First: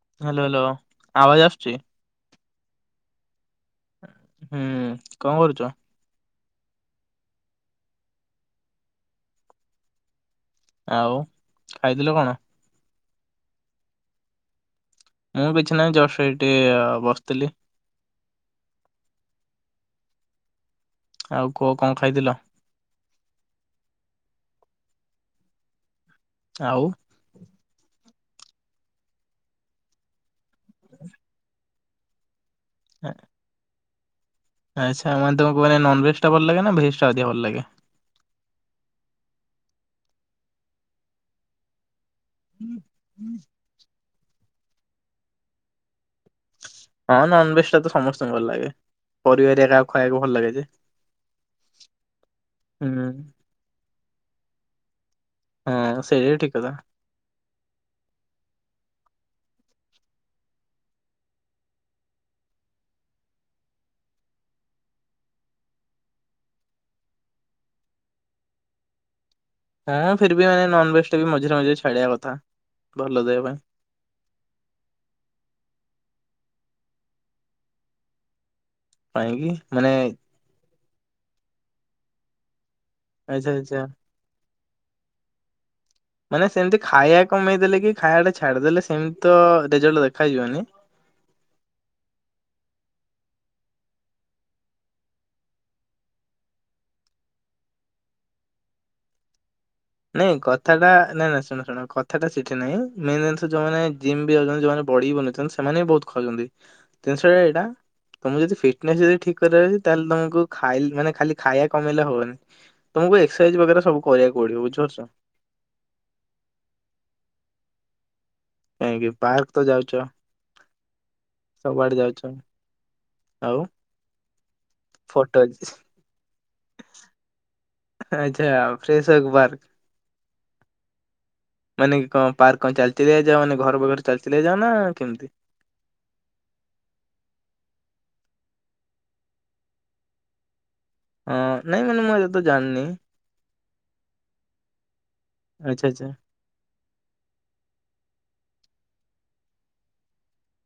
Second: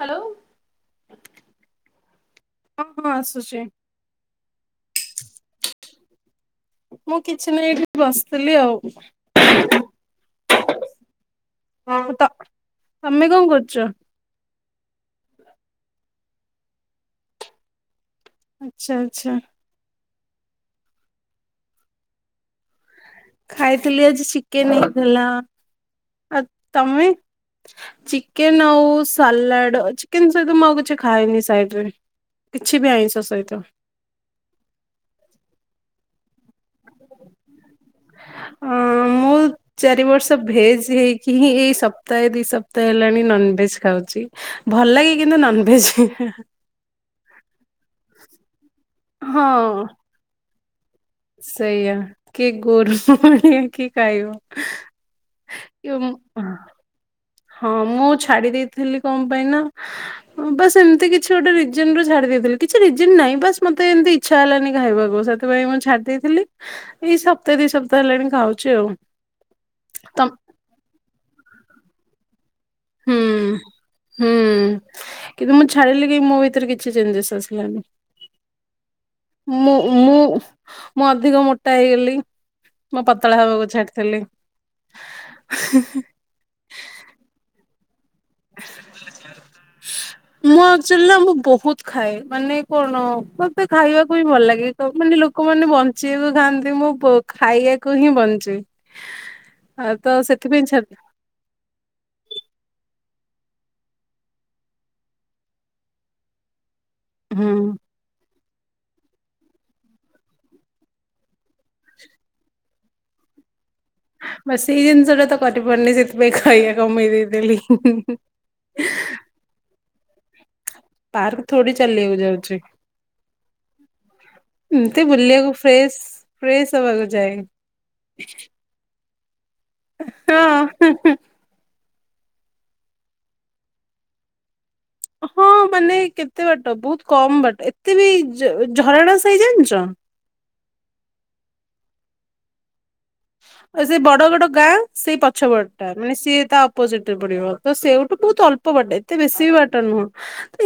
Hello. Hello hello. ଆବାଜ ଆସୁଛି। ଅଁ ହଁ ଆସୁଚି। ହୁଁ କଣ କରୁଚ। ମୁଁ କିଛି ନାଇଁ ଏଠି ବସିଥିଲି ଆଉ। ଆଉ। ଖାଇଥିଲେ ତ କଣ। ତମେ କଣ କରୁଚ? ମୁଁ କିଛି ନାହିଁ ଜଷ୍ଟ ଏଇ ଟିକେ ବସିଥିଲି। ଆଛା ଆଛା। ଆଉ କୁହ କଣ ଖାଇଥିଲ? ଖାଇଥିଲି ଆଜି ଚିକେନ୍ ହେଇଥିଲା। ଆ ଆଉ? ତମେ ଚି ଚିକେନ୍ ଆଉ ସାଲାଡ଼ ଚିକେନ ସହିତ ମୁଁ ଆଉ କିଛି ଖାଏନି ସାଇଡ଼ରେ। କିଛି ବି ଆଇଁଷ ସହିତ। ଏଟା ଭଲ ଲାଗେ ନା ଭେଜ୍ ଟା ଅଧିକ ଭଲ ଲାଗେ। ଅଁ ମୁଁ ଚାରି ବର୍ଷ ଭେଜ ହେଇକି ହିଁ ଏଇ ସ୍ ସପ୍ତାହେ ଦି ସପ୍ତାହେ ହେଲାଣି ନନଭେଜ ଖାଉଚି। ଭଲ ଲାଗେ କିନ୍ତୁ ନନଭେଜ ହା ହା ହଁ ନନଭେଜ ଟା ତ ସମସ୍ତଙ୍କୁ ଭଲ ଲାଗେ। ପରିବାରେ ହଁ। ଆରା ଖୁଆବାକୁ ଭଲ ଲାଗେ ଯେ ସେଇଆ କି ଗୋ ହୁଁ। ଖାଇବ ଏ ହଁ ମୁ ସେଇଟା ବି ଠିକ କଥା ହଁ ମୁଁ ଛାଡି ଦେଇଥିଲି କଣ ପାଇଁ ନା ବାସ୍ ଏମିତି କିଛି ଗୋଟେ ରିଜନ ରୁ ଛାଡି ଦେଇଥିଲି କିଛି ରିଜନ ନାହିଁ ବାସ୍ ମତେ ଏମିତି ଇଚ୍ଛା ହେଲାନି ଖାଇବାକୁ ସେଥିପାଇଁ ମୁଁ ଛା ଦେଇଥିଲି। ଏଇ ସପ୍ତାହେ ଦି ସପ୍ତାହ ହେଲାଣି ଖାଉଚି ଆଉ। ଆଁ ତମ ଫିରବି ଆ ନନ ଭେଜ ଟା ବି ମଝେରେ ମଝରେ ଛାଡ଼ିଆ କଥା। ଭଲ ହୁଁ ଦେହ ପାଇଁ ହୁଁ କିନ୍ତୁ ମୁଁ ଛାଡିଲି ଇ ମୋ ଭିତରେ କିଛି ଚେଞ୍ଜେସ୍ ଆସିଲାନି। କାହିଁକି ମୁଁ ମାନେ ମୁଁ ମୁଁ ଅଧିକ ମୋଟା ହେଇଗଲି। ମୁ ପତଳା ଆଚ୍ଛା ହବାକୁ ଆଚ୍ଛା ଛାଡିଥିଲି। ଆ ହାଁ ମାନେ ସେମତି ଖାଇଆ କମେଇଦେଲେ କି ଖାଇବା ଟା ଛାଡିଦେଲେ ସେମିତି ତ ରେଜଲ୍ଟ ଦେଖାଯିବନି। ମୁଁ ଆକ୍ଚୁଆଲି ନା ମୁଁ ବହୁତ ଖାଏ। ମାନେ କଣ? ମତେ ଖାଇବାକୁ ହିଁ ଭଲ ଲାଗେ। ତ ଅଛନ୍ତି ଲୋକମାନେ ବଞ୍ଚିବାକୁ ଖାଆନ୍ତି, ମୁଁ ପୁ ଖାଇଆକୁ ହିଁ ବଞ୍ଚେ। ଆଉ ତ ନାଇଁ ସେଥିପାଇଁ କଥାଟା, ଛାଡି ନାଇଁ ନାଇଁ ଶୁଣ ଶୁଣ। କଥାଟା ସିଠି ନୁହେଁ ମେନ୍ ଜିନିଷ ଯୋଉମାନେ ଜିମ୍ ବି ଯାଉଛନ୍ତି, ଯୋଉମାନେ ବଡ଼ି ବି ବନେଇଛନ୍ତି, ସେମାନେ ବି ବହୁତ ଖାଉଛନ୍ତି। ଜିନିଷ ଏୟା ହୁଁ ଏଇଟା ତମକୁ ଯଦି ଫିଟନେସ୍ ଯଦି ଠିକ୍ କରିଆର ଅଛି, ତାହେଲେ ତମକୁ ଖାଇଲ ମାନେ ଖାଲି ଖାଇଆ କମେଇଲେ ହବନି। ମୁଁ ବି ଏକ୍ସସାଇଜ଼ ବଗେରା ସବୁ କରିଆକୁ ପଡିବ। ବାସ୍ ବୁଝୁ ସେଇ ଜିନିଷଟା ତ କରିପାରୁନି, ସେଥିପାଇଁ ଖାଇଆ କମେଇ ଦେଇଥେଲି। [unintelligible] କାଇଁକି ପାର୍କ ତ ଯାଉଚ ପାର୍କ ଥୋଡି ଚାଲିଆକୁ ଯାଉଛି। ଆଉ ଏମତି ଫଟୋ ବୁଲିବାକୁ ଫ୍ରେଶ ଫ୍ରେଶ ହବାକୁ ଯାଏ। ଆଚ୍ଛା ଫ୍ରେଶ ୱାର୍କ ପାର୍କ ହଁ, ହିଁ ହିଁ। ମାନେ କି କଣ ପାର୍କ କଣ ଚାଲିଚି ଯେ ଯଉ ମାନେ ଘର ବର ଚାଲିଚାଲି ଯାଅ ନା? କେମିତି? ହଁ ମାନେ କେତେ ବାଟ ବହୁତ କମ ବାଟ। ଏ ତେବି ଜ ଝରଡା ସାହି ଜାଣିଚ? ହଁ ନାଇ ମାନେ ମୁଁ ଏ ତ ଯାଣିନି। ଆଉ ସେ ବଡ ବଡ ଗାଁ? ସେଇ ପଛ ପଟ ଆଚ୍ଛା ଟା, ଆଚ୍ଛା। ମାନେ ସିଏ ତା ଅପୋଜିଟ ରେ ପଡିବ ତ ସେଉ ବହୁତ ଅଳ୍ପ ବାଟ ଏତେ ବେଶୀ ବି ବାଟ ନୁହଁ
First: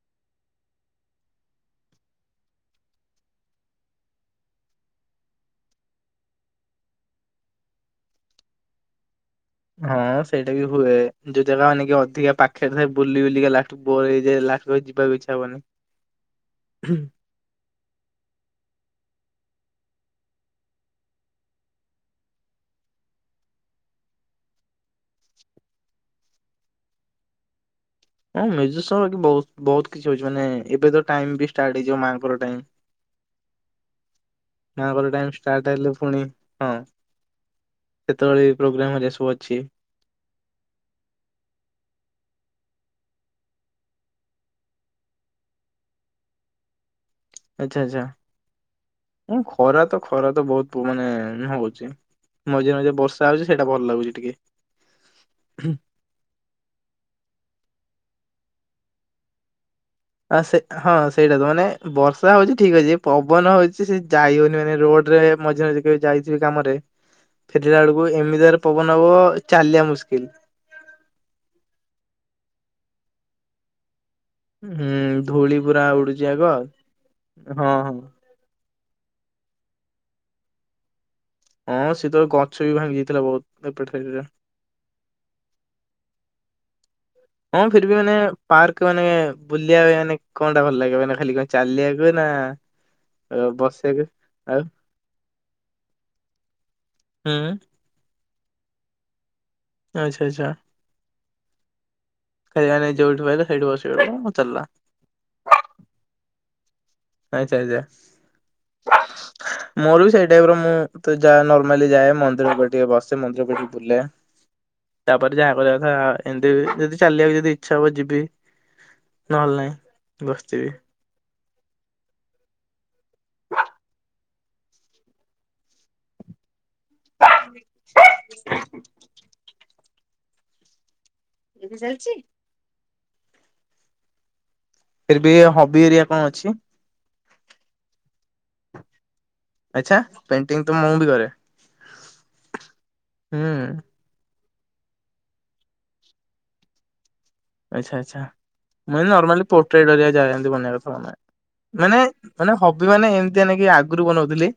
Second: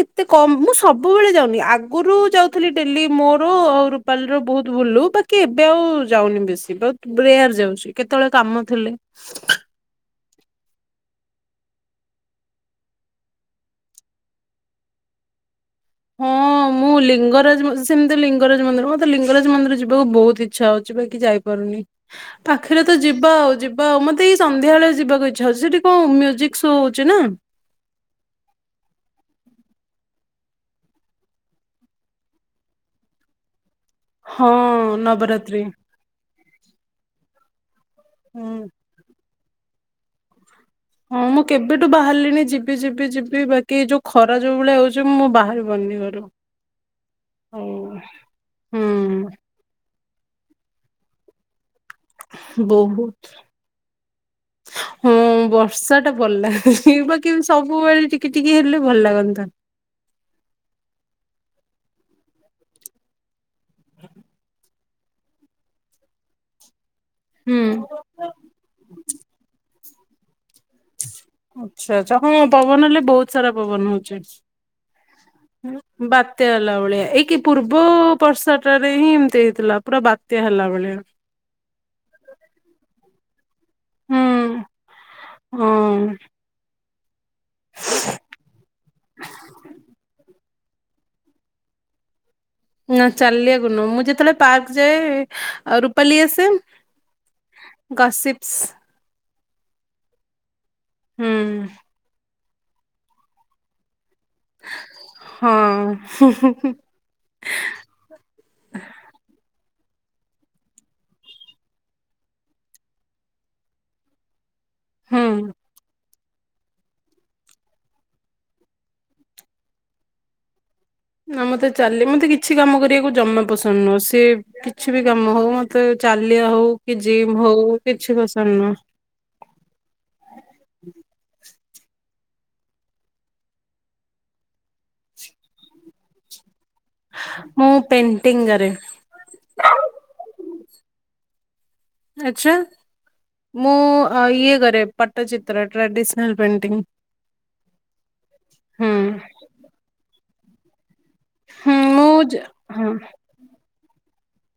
ଏତେ କମ ମୁଁ ସବୁବେଳେ ଯାଉନି ଆଗରୁ ଯାଉଥିଲି ଡେଲି ମୋର ଆଉ ରୁପାଲି ର ବହୁତ ବୁଲୁ ବାକି ଏବେ ଆଉ ଯାଉନି ବେଶୀ ବ ବେୟାର ଯାଉଛି କେତେବେଳେ କାମ ଥିଲେ। ହଁ ସେଇଟା ବି ହୁଏ ଯୋଉ ଜାଗା ମାନେ କି ଅଧିକା ପାଖରେ ବୁଲି ବୁଲିକା ଲାଷ୍ଟ କୁ ବୋର ହେଇଯାଏ ଲାଷ୍ଟ କୁ ଯିବାକୁ ଇଚ୍ଛା ହବନି। ହଁ ମୁଁ ଲିଙ୍ଗରାଜ ସେମିତି ଲିଙ୍ଗରାଜ ମନ୍ଦିର ମତେ ଲିଙ୍ଗରାଜ ମନ୍ଦିର ଯିବାକୁ ବହୁତ ଇଚ୍ଛା ହଉଚି ବାକି ଯାଇପାରୁନି, ପାଖରେ ତ ଯିବା ଆଉ ଯିବା ଆଉ ମତେ ଏଇ ସନ୍ଧ୍ୟା ବଳେ ଯିବାକୁ ଇଚ୍ଛା ହଉଚି। ସେଠି କଣ ମ୍ୟୁଜିକ ଶୋ ହଉଚି ନା? ହଁ ମ୍ୟୁଜିକ ଶୋ ବାକି ବହୁତ ବହୁତ କିଛି ହଉଛି ମାନେ ଏବେ ତ ଟାଇମ ବି ଷ୍ଟାର୍ଟ ହେଇଯିବ ମାଙ୍କର ଟାଇମ ହଁ ମାଙ୍କର ଟାଇମ ନବରାତ୍ରି ଷ୍ଟାର୍ଟ ହେଲେ ପୁଣି ହଁ ସେତେବେଳେ ହୁଁ। ପ୍ରୋଗ୍ରାମ ହୁଏ [inaudible] ଛି ହଁ ମୁଁ କେବେଠୁ ବାହାରିଲିଣି ଯିବି ଯିବି ଯିବି ବାକି ଯୋଉ ଖରା ଯୋଉ ଭଳିଆ ହଉଛି ମୁଁ ବାହାରିପାରୁନି ଘରୁ ଆଉ ଆଚ୍ଛା ଆଚ୍ଛା ମୁଁ ହୁଁ ଖରା ତ ଖରା ତ ବହୁତ ମାନେ ହ ହଉଛି। ମଝିରେ ମଝିରେ ବର୍ଷା ବହୁତ ହଉଛି ସେଇଟା ଭଲ ଲାଗୁଛି ଟିକେ। ହଁ ବର୍ଷା ଟା ଭଲ ଲାଗୁଛି ବାକି ସବୁବେଳେ ଟିକେ ଟିକେ ହେଲେ ଭଲ ଲାଗନ୍ତା। ଆ ସେ ହଁ ସେଇଟା ତ ମାନେ ବର୍ଷା ହଉଛି ଠିକ ଅଛି ପବନ ହଉଛି ସେ ଯାଇ ହଉନି ମାନେ ରୋଡ ରେ ମଝି ମଝି କେବେ ଯାଇଥିବେ କାମ ରେ ହୁଁ ଫେରିଲା ବେଳକୁ ଏମିତିରେ ପବନ ହବ ଚାଲିବା ମୁସ୍କିଲ [inaudible] ଆଚ୍ଛା ଆଚ୍ଛା ହଁ ପବନ ହେଲେ ବହୁତ ସାରା ପବନ ହଉଛି। ହୁଁ ଧୂଳି ପୁରା ଉଡୁଛି ଆଗ ବାତ୍ୟା ହେଲା ଭଳିଆ ଏଇ କିି ହଁ ପୂର୍ବ ହଁ। ବର୍ଷା ରେ ହିଁ ଏମିତି ହେଇଥିଲା ପୁରା ବାତ୍ୟା ହେଲା ଭଳିଆ ହଁ ସେତେବେଳେ ଗଛ ବି ଭାଙ୍ଗି ଯାଇଥିଲା ବହୁତ ଏପଟେ ହୁଁ [inaudible] ହଁ ଫିର ବି ମାନେ ପାର୍କ ମାନେ ବୁଲିବା ମାନେ କଣ ଟା ଭଲ ଲାଗିବ ନା ଖାଲି କଣ ଚାଲିବାକୁ ନା ନା ଚାଲିବାକୁ ନୁହ ମୁଁ ବସିବାକୁ ଯେତେବେଳେ ଆଉ ପାର୍କ ଯାଏ ରୁପାଲି ଆସେ ହୁଁ ଗସିପ ଶ [inaudible] ଆଚ୍ଛା ଆଚ୍ଛା ହୁଁ ଖାଇବାରେ ଯଉଠୁ ହେଲେ ସେଇଠୁ ବସିବ। ହଁ ଆଚ୍ଛା ଆଚ୍ଛା ମୋର ବି ସେଇ ଟାଇପ ର ମୁଁ ତ ଯା ନର୍ମାଲି ଯାଏ ମନ୍ଦିରକୁ ଟିକେ ବସେ ମନ୍ଦିରକୁ ଟିକେ ବୁଲେ ତାପରେ ହୁଁ ଯାହା ହେବା କଥା ଏମତି ବି ଯଦି ଚାଲିବାକୁ ଯଦି ଇଚ୍ଛା ହବ ଯିବି ନହେଲେ ନାଇଁ ବସିିଥିବି। ନା ମୋତେ ଚାଲି ମୋତେ କିଛି କାମ କରିବାକୁ ଜମା ପସନ୍ଦ ନୁହଁ ସେ କିଛି ବି କାମ ହଉ ମୋତେ ଚାଲବା ହଉ କି ଜିମ ହଉ କିଛି ପସନ୍ଦ ନୁହଁ। [inaudible] ଏବେ ଯାଇଛି। ଫିର ବି ହବି ଏରିଆ କଣ ଅଛି ମୁଁ ପେଣ୍ଟିଙ୍ଗ କରେ ଆଛା ପେଣ୍ଟିଙ୍ଗ ତ ମୁଁ ବି କରେ ଆଚ୍ଛା ହୁଁ ରେ ପଟ୍ଟଚିତ୍ର ଟ୍ରେଡିସନାଲ ପେଣ୍ଟିଂ ଆଛା ଆଚ୍ଛା ହୁଁ ମୁ ଏଇ ନର୍ମାଲି ପୋର୍ଟ୍ରଡ ଯାଏଁ ଯାଏ ବନେଇବା କଥା ଆମେ ହୁଁ ମାନେ ମୁଁ ଯ ମାନେ ହବି ହଁ ମାନେ ଏମତିକା ନେଇକି ଆ ଆଗରୁ ବନଉଥିଲି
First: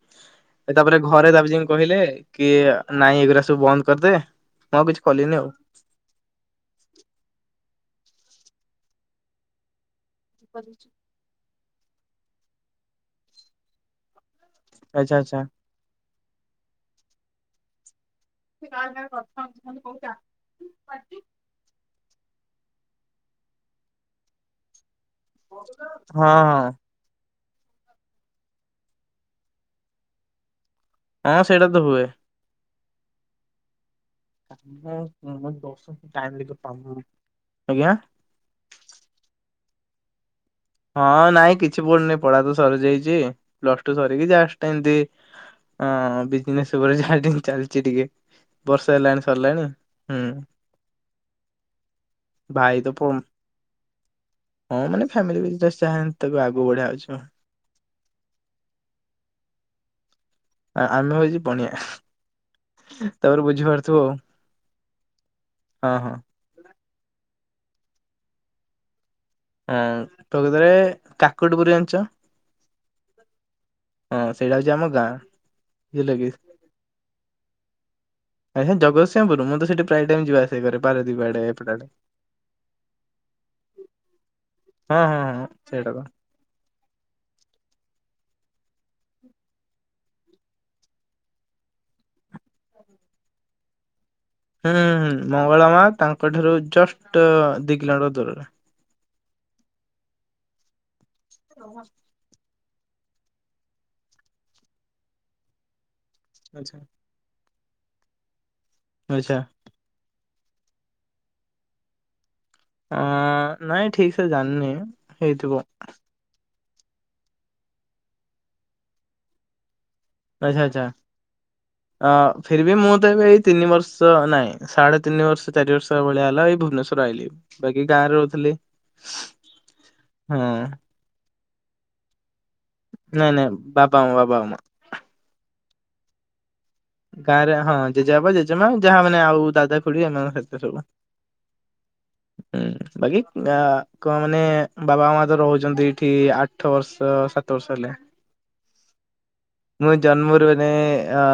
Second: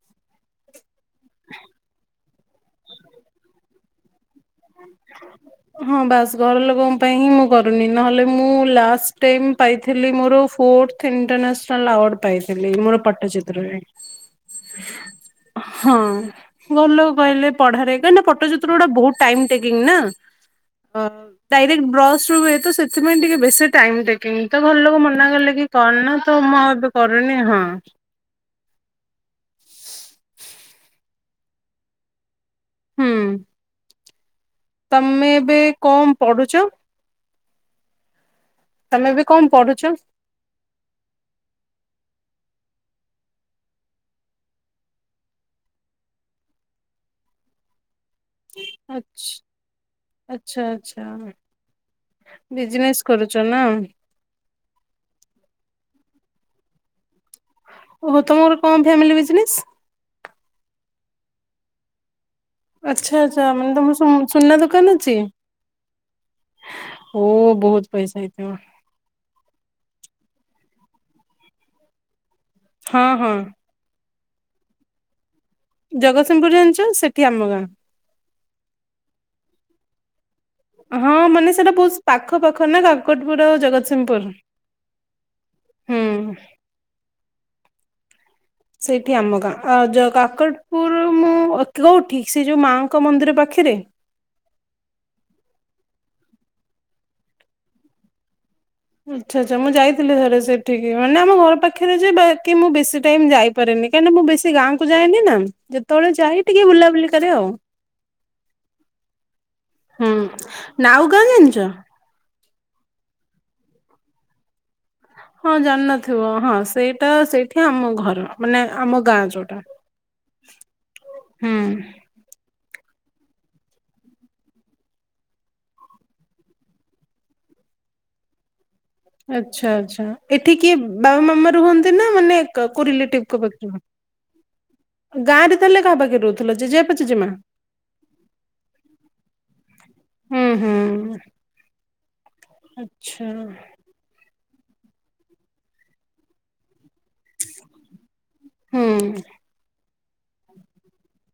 ତାପରେ ଘରେ ଦାବ ଯେମିତି କହିଲେ କି ନାଇଁ ଏଗୁଡା ସବୁ ବନ୍ଦ କରଦେବେ ହଁ ବାସ ଘର ଲୋକଙ୍କ ପାଇଁ ହିଁ ମୁଁ କରୁନି ନହେଲେ ମୁଁ ଲାଷ୍ଟ ଟାଇମ ପାଇ ଥିଲି ମୋର ଫୋର୍ଥ ଇଣ୍ଟନାସ ଆୱାର୍ଡ଼ ପାଇଥିଲି ମୋର ପଟ୍ଟଚିତ୍ରରେ ଆଚ୍ଛା ଆଚ୍ଛା ହଁ ଭଲ କହିଲେ ପଢାରେ କାଇଁନା ପଟ୍ଟ ଚିତ୍ର ଗୁଡାକ ବହୁତ ଟେକିଂ ନା ଡାଇରେକ୍ଟ ବ୍ରସ ଶୁଏ ତ ସେଥିପାଇଁ ଟିକେ ବେଶୀ ଟାଇମ ଟେକିଂ ତ ଭଲ ଲୋକ ମ ଗଲେ କି କରନା ନା ହଁ ତ ମୁଁ ଆଉ ଏବେ କରୁନି ହଁ ହଁ ସେଇଟା ତ ହୁଏ ହୁଁ ତମେ କମ ଏବେ ଦଷ କଣ ଟାଇମ ବି ପଢୁଛ? ତ ପାଉନି ଆଜ୍ଞା ତମେ ବି କଣ ପଢୁଛ ହଁ ନାଇଁ କିଛି ପଡୁନି ପଢା ତ ସରିଯାଇଛି ପ୍ଲସ ଟୁ ସରିକି ଯା ଏମିତି ବିଜନେସ ଉପରେ ଯାହା ଚାଲିଛି ଟିକେ ବର୍ଷା ହେଲାଣି ସରିଲାଣି ହୁଁ ଆଚ୍ଛା ଆଚ୍ଛା ଭାଇ ତ ବିଜନେସ କରୁଛ ନା। ହଁ ମାନେ ଫାମିଲି ଚା ତାକୁ ଆଗକୁ ବଢ଼ିବା ଓ ତମର କଣ ଫାମିଲି ବିଯିନେସ ଆମେ ହଉଛି ବଣିଆ ଆଚ୍ଛା ଆଚ୍ଛା ମାନେ ତମର ସୁନ୍ ସୁନା ଦୋକାନ ଅଛି ଆଉ ହଁ ଓ ବହୁତ ପଇସା ହେଇଥିବ ହଁ ତ କେତରେ କାକୁଟ ବୁରିଆଞ୍ଚ ହଁ ହଁ ହଁ ସେଇଟା ହଉଛି ଆମ ଗାଁ ବୁଝିଲ କି ଜଗତସିଂହପୁର ଜାଣିଛ ସେଠି ଆମ ଗାଁ ଆଚ୍ଛା ଜଗତସିଂହପୁର ମୁଁ ତ ସେଠି ପ୍ରାୟ ଟାଇମ ଯିବା ଆସିବା କରେ ହଁ ପାରାଦୀପ ଆଡେ ମାନେ ଏପଟ ସେଟା ଆଡେ ବହୁସ ପାଖ ପାଖ ନା କାକଟପୁର ଆଉ ଜଗତସିଂହ ଉପର ହଁ ହଁ ହଁ ସେଇଟା ତ ହୁଁ ସେଇଠି ଆମ ଗାଁ ଆ ଯ କାକଟପୁର ମୁଁ ଅ କୋଉଠି ସେ ଯୋଉ ମାଙ୍କ ମନ୍ଦିର ପାଖରେ ହୁଁ- ହୁଁ ମଙ୍ଗଳା ମା ତାଙ୍କ ଠାରୁ ଜଷ୍ଟ ଦି କିଲୋମିଟର ଦୂରରେ ଉଁଚ୍ଛା ଆଚ୍ଛା ମୁଁ ଯାଇଥିଲି ଥରେ ସେଠିକି ଏ ମାନେ ଆମ ଘର ପାଖରେ ଯେ ବାକି ମୁଁ ବେଶୀ ଟାଇମ୍ ଯାଇପାରେନି କାହିଁକ ନା ମୁଁ ବେଶୀ ଗାଁକୁ ଯାଏନି ନା ଜ ତଳେ ଯାଇ ଟିକେ ଆଚ୍ଛା ବୁଲାବୁଲି କରେ ଆଉ ଆଛା ଉଁ ନାଉ କା ଜାଣିଚ? ଆଁ ନାଇଁ ଠିକ୍ ସେ ଜାନିନି ହଁ ଜାଣିନଥିବ ହଁ ସ୍ ସେଇଟା ସେଇଠି ଆମ ଘର ମାନେ ଆମ ଗାଁ ଯୋଉଟା ଆଚ୍ଛା ଆଚ୍ଛା ହୁଁ। ଆ ଫେର୍ ବି ମୁ ତ ଏବେ ଏଇ ତିନି ବର୍ଷ ନାଇଁ ସାଢେ ତିନି ବର୍ଷ ଚାରି ବର୍ଷ ଭଳିଆ ହେଲା ଏଇ ଭୁବନେଶର ଆଇଲି ବାକି ଗାଁରେ ରହୁଥିଲି। ଆଚ୍ଛା ଆଚ୍ଛା ହଁ ଏଠି କିଏ ବାବା ମାମା ରୁହନ୍ତି ନା ମାନେ ନାଇଁ କାକୁରିଲେଟିପକ ନାଇଁ ପାଖରୁ ବାପା ମା ବାପା ମା। ଗାଁରେ ତାହେଲେ କା ପାଖେ ରହୁଥ୍ ଗାଁ ରେ ହଁ ଜେଜେବାପା ଜେଜେମା ଯାହା ମାନେ ଆଉ ଦାଦା ଖୁଡି ଏମାନେ ହୁଁ ଏତେ ହୁଁ ସବୁ ହୁଁ ବାକି ଆଚ୍ଛା ଅ କଣ ମାନେ ବାବା ମା ତ ରହୁଛନ୍ତି ଏଠି ଆଠ ବର୍ଷ ର ସାତ ବର୍ଷ ହେଲା ହୁଁ ମୁଁ ଜନ୍ମୁରୁ ବନେ ଅଁ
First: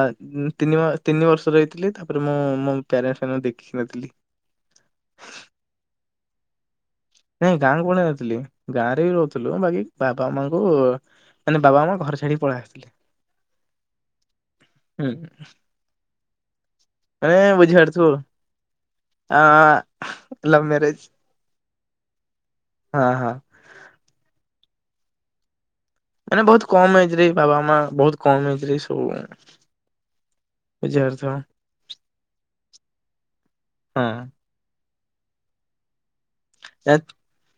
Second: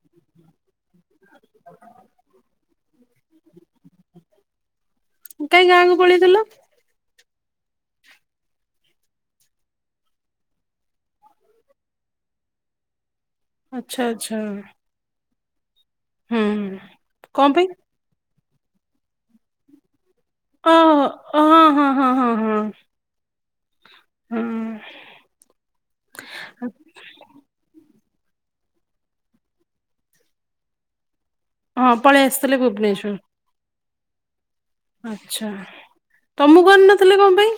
ଉଁ ତିନି ମା ତିନି ବର୍ଷ ରହିଥିଲି ତାପରେ ମୁଁ ମୋ କ୍ୟାର ଫେନା ଦେଖି ନଥିଲି ଜେଲୋ ନାଇଁ ଗାଁ କଣ ନଥିଲି ଗାଁ ରେ ବି ରହୁଥିଲୁ ବାକି ବାବା ମାଙ୍କୁ ମାନେ ବାବା ମା ଘର ଛାଡିକି ପଳେଇ ଆସିଲେ। ଆଛା ଆଛା [inaudible] କଣ ଏଇୟା ପାଇଁ ବୁଝିପାରୁଥିବୁ ଅ ଅ ଓହୋ ଓ ହଁ ହଁ ହଁ ହଁ ହଁ ଅ ହଁ ହୁଁ ମାନେ ବହୁତ କମ ଏଇଥିରେ ବାବା ମାମା ବହୁତ କମ୍ ଏଜ୍ ରେ ବି ସବୁବେଳେ ବୁଝିପାରୁଥିବୁ ହଁ ପଳେଇ ଆସିଥିଲେ ଭୁବନେଶ୍ଵର ହଁ ଆଚ୍ଛା ତମକୁ ଏ କରିନଥିଲେ କଣ ପାଇଁ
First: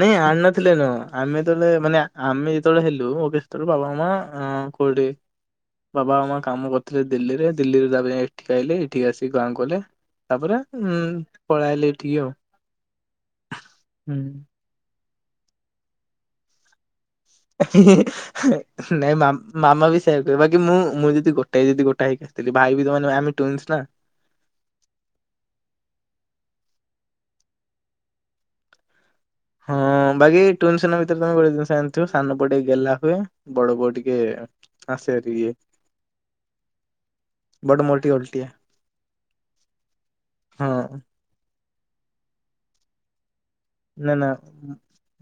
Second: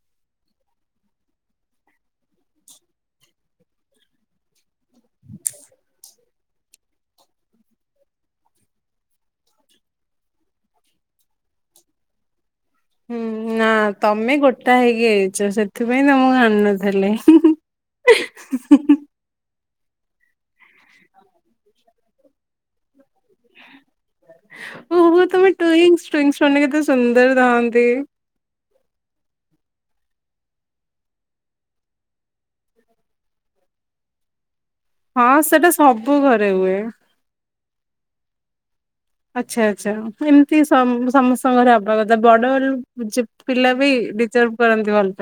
ନାଇଁ ଆଣି ନଥିଲେ ନୁହଁ ଆମେ ଯେତେବେଳେ ମାନେ ଆମେ ଯେତେବେଳେ ହେଲୁ ସେତେବେଳ କୁ ବାବା ମାମା ସ୍କୁଲ ଠିକ୍ ବାବା ମାମା କାମ କରିଥିଲେ ଦିଲ୍ଲୀରେ ଦିଲ୍ଲୀରେ ତାପ ଏଠିକି ଆଇଲେ ଏଠିକି ଆସିିକି ଗାଁକୁ ଗଲେ ତାପରେ ଉଁ ପଳାଇଲେ ଏଠିକି ଆଉ ହୁଁ ନା ହୁଁ। ତମେ ଗୋଟା ହେଇ କିଣିଛ ସେଥିପାଇଁ ତମକୁ ଆଣିନଥିଲେ ନାଇ ମାମା ମାମା ବି ସେମିତି କି ମୁଁ ମୁଁ ଯଦି ଗୋଟାଏ ଯଦି ଗୋଟାଏ ହେଇଥାନ୍ତି। ଭାଇ ବି ମାନେ ଆମେ ଟୁଇନ୍ସ ନା ଓ ହୋ ତମେ ଟ୍ୱିନସ୍ ଟ୍ବିନସ୍ ମାନେ କେତେ ସୁନ୍ଦର ସୁନ୍ଦର ରହନ୍ତି। ହଁ ବାକି ଟ୍ବିନସ୍ ମାନଙ୍କ ଭିତରେ ତମେ ଗୋଟେ ଜିନିଷ ଜାଣିଥିବ ସାନ ପୁଅ ଟିକେ ଗେଲ୍ଲା ହୁଏ ବଡ ପୁଅ ଟିକେ ଆସେ ହଁ ଭାରି ଇଏ ସେଟା ସବୁ ଘରେ ହୁଏ। ବଟ ମୋର ଟିକେ ଅଲଟିଆ ଆଚ୍ଛା ଆଚ୍ଛା ପୁଣି ଏମିତି ହଁ ସମସ୍ତ ଘରେ କହିବା କଥା ବଡ଼ରୁ ଯିଏ ନା ନା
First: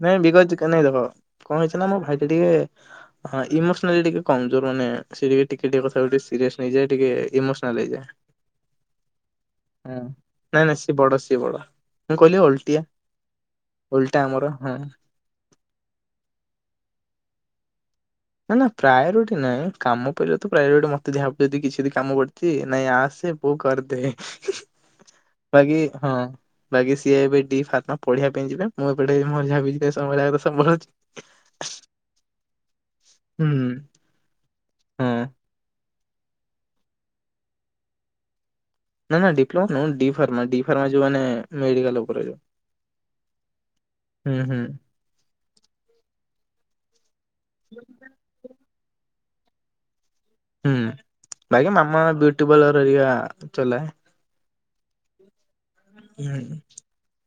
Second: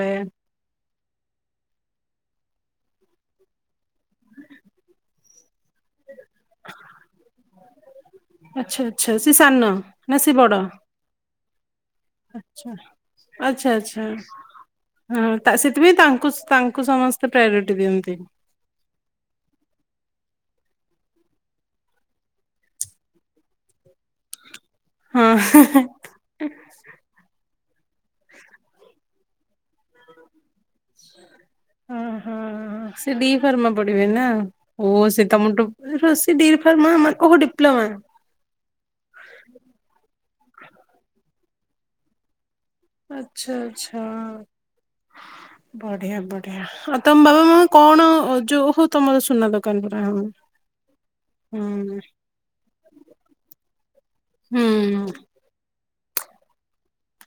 ନାଇଁ ଚିକଣିଆ ଲୋକ କଣ ହେଇଛି ନା ମୋ ଭାଇଟା ଟିକେ ହଁ ଇମୋସନାଲି ଟିକେ କମଜୋର ମାନେଁ ସେ ଟିକେ ଟିକେ ଟିକେ କଥା ଟିକେ ସିରିୟସ୍ ନେଇଯାଏ ଟିକେ ଇମୋସନାଲ ହେଇଯାଏ। ଆଚ୍ଛା ଆଚ୍ଛା ସିଏ ସାନ ହଁ ନା ସେ ବଡ ନାଇଁ ନାଇଁ ସିଏ ବଡ ସିଏ ବଡ ମୁଁ କହିଲି ଆଚ୍ଛା ଅଲଟିଆ ଆଚ୍ଛା ଆଚ୍ଛା ଓଲଟା ଆମର ହଁ। ହୁଁ ସେଥିପାଇଁ ତାଙ୍କୁ ତାଙ୍କୁ ସମସ୍ତେ ପ୍ରାୟୋରିଟି ଦିଅନ୍ତି। ନା ନା ପ୍ରାୟୋରିଟି ନାହିଁ କାମ କରିବ ତ ପ୍ରାୟୋରିଟି ମ ମତେ ଯାହାକୁ ଯଦି କିଛି ଯଦି କାମ କରୁଚି ନାଇଁ ଆସେ ବୋ କରିଦେ। ହଁ ବାକି ହଁ ବାକି ସିଏ ଏବେ ଡି ଫାର୍ମା ପଢ଼ିବା ପାଇଁ ଯିବେ। ମୁଁ ଏ ଏବେ ଟିଏ ମଝିଆ ପି ଯିଏ ସମ୍ଭାଳିବ ଆକୁ ସମ୍ଭାଳୁ। ହଁ ହଁ ସେ ଡି ଫର୍ମା ପଢ଼ିବେ ନାଁ ଓ ହଁ ସେ ତମଠୁ ଏଇଥର ସେ ଡିଫାର୍ମା ମା ଓହ ଡିପ୍ଲୋମା ନାଁ ନାଁ ଡିପ୍ଲମା ଉଁ ଡି ଫାର୍ମା ଡି ଫାର୍ମା ଯୋଉ ମାନେ ମେଡି଼କଲ ଉପରେ ଆଚ୍ଛା ଆଚ୍ଛା ହୁଁ ହୁଁ ବଢ଼ିଆ ବ ଢ଼ିଆ। ତମ ବାବା ମାମା କଣ ଯୋଉ ହଉ ତମର ସ୍ ସୁନା ଦୋକାନ ପରା ହୁଁ। ହୁଁ ବାଇଗା ମାମା ବ୍ୟୁଟି ପାର୍ଲର ହରିକା ଚଲାଏ। ହୁଁ। ହୁଁ।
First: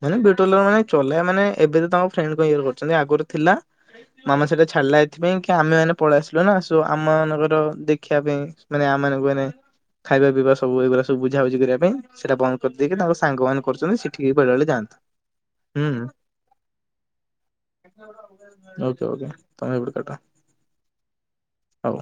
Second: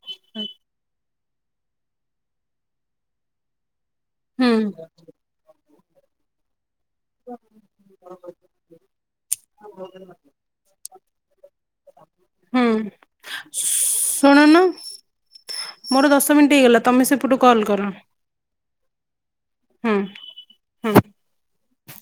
ମାନେ ବ୍ୟୁଟିପାର୍ଲର ମାନେ ଚ ଥିଲା ମାନେ ଏବେ ତ ତାଙ୍କ ଫ୍ରେଣ୍ଡଙ୍କ ଇଏରୁ କରୁଚନ୍ତି ଆଗୁରୁ ଥିଲା। ମାମା ସେଇଟା ହୁଁ। ଛାଡ଼ିଲା ଏଇଥିପାଇଁ କି ଆମେମାନେ ପଳେଇ ଆସିଲୁ ନାଁ। ସୋ ଆମମାନଙ୍କର ଦେଖିବା ପାଇଁ ମାନେ ଆମମାନାନଙ୍କୁ ମାନେ ଖାଇବା ପିଇବା ସବୁ ଏଇଗୁରା ସବୁ ବୁଝା ବୁଝି କରିବା ପାଇଁ ସେଟା ବନ୍ଦ ହୁଁ କରିଦେଇକି ତାଙ୍କ ସାଙ୍ଗମାନେ କରୁଚନ୍ତି ସେଠିକି ବେଳେ ଶୁଣୁନ ବଳେ ଯାଆନ୍ତି। ହୁଁ ମୋର ଦଶ ମିନିଟ୍ ହେଇଗଲା ତମେ ସେପଟୁ କଲ୍ କର ଓକେ ଓକେ ତମେ ଏପଟୁ ହୁଁ କାଟ। ହୁଁ। ହଉ।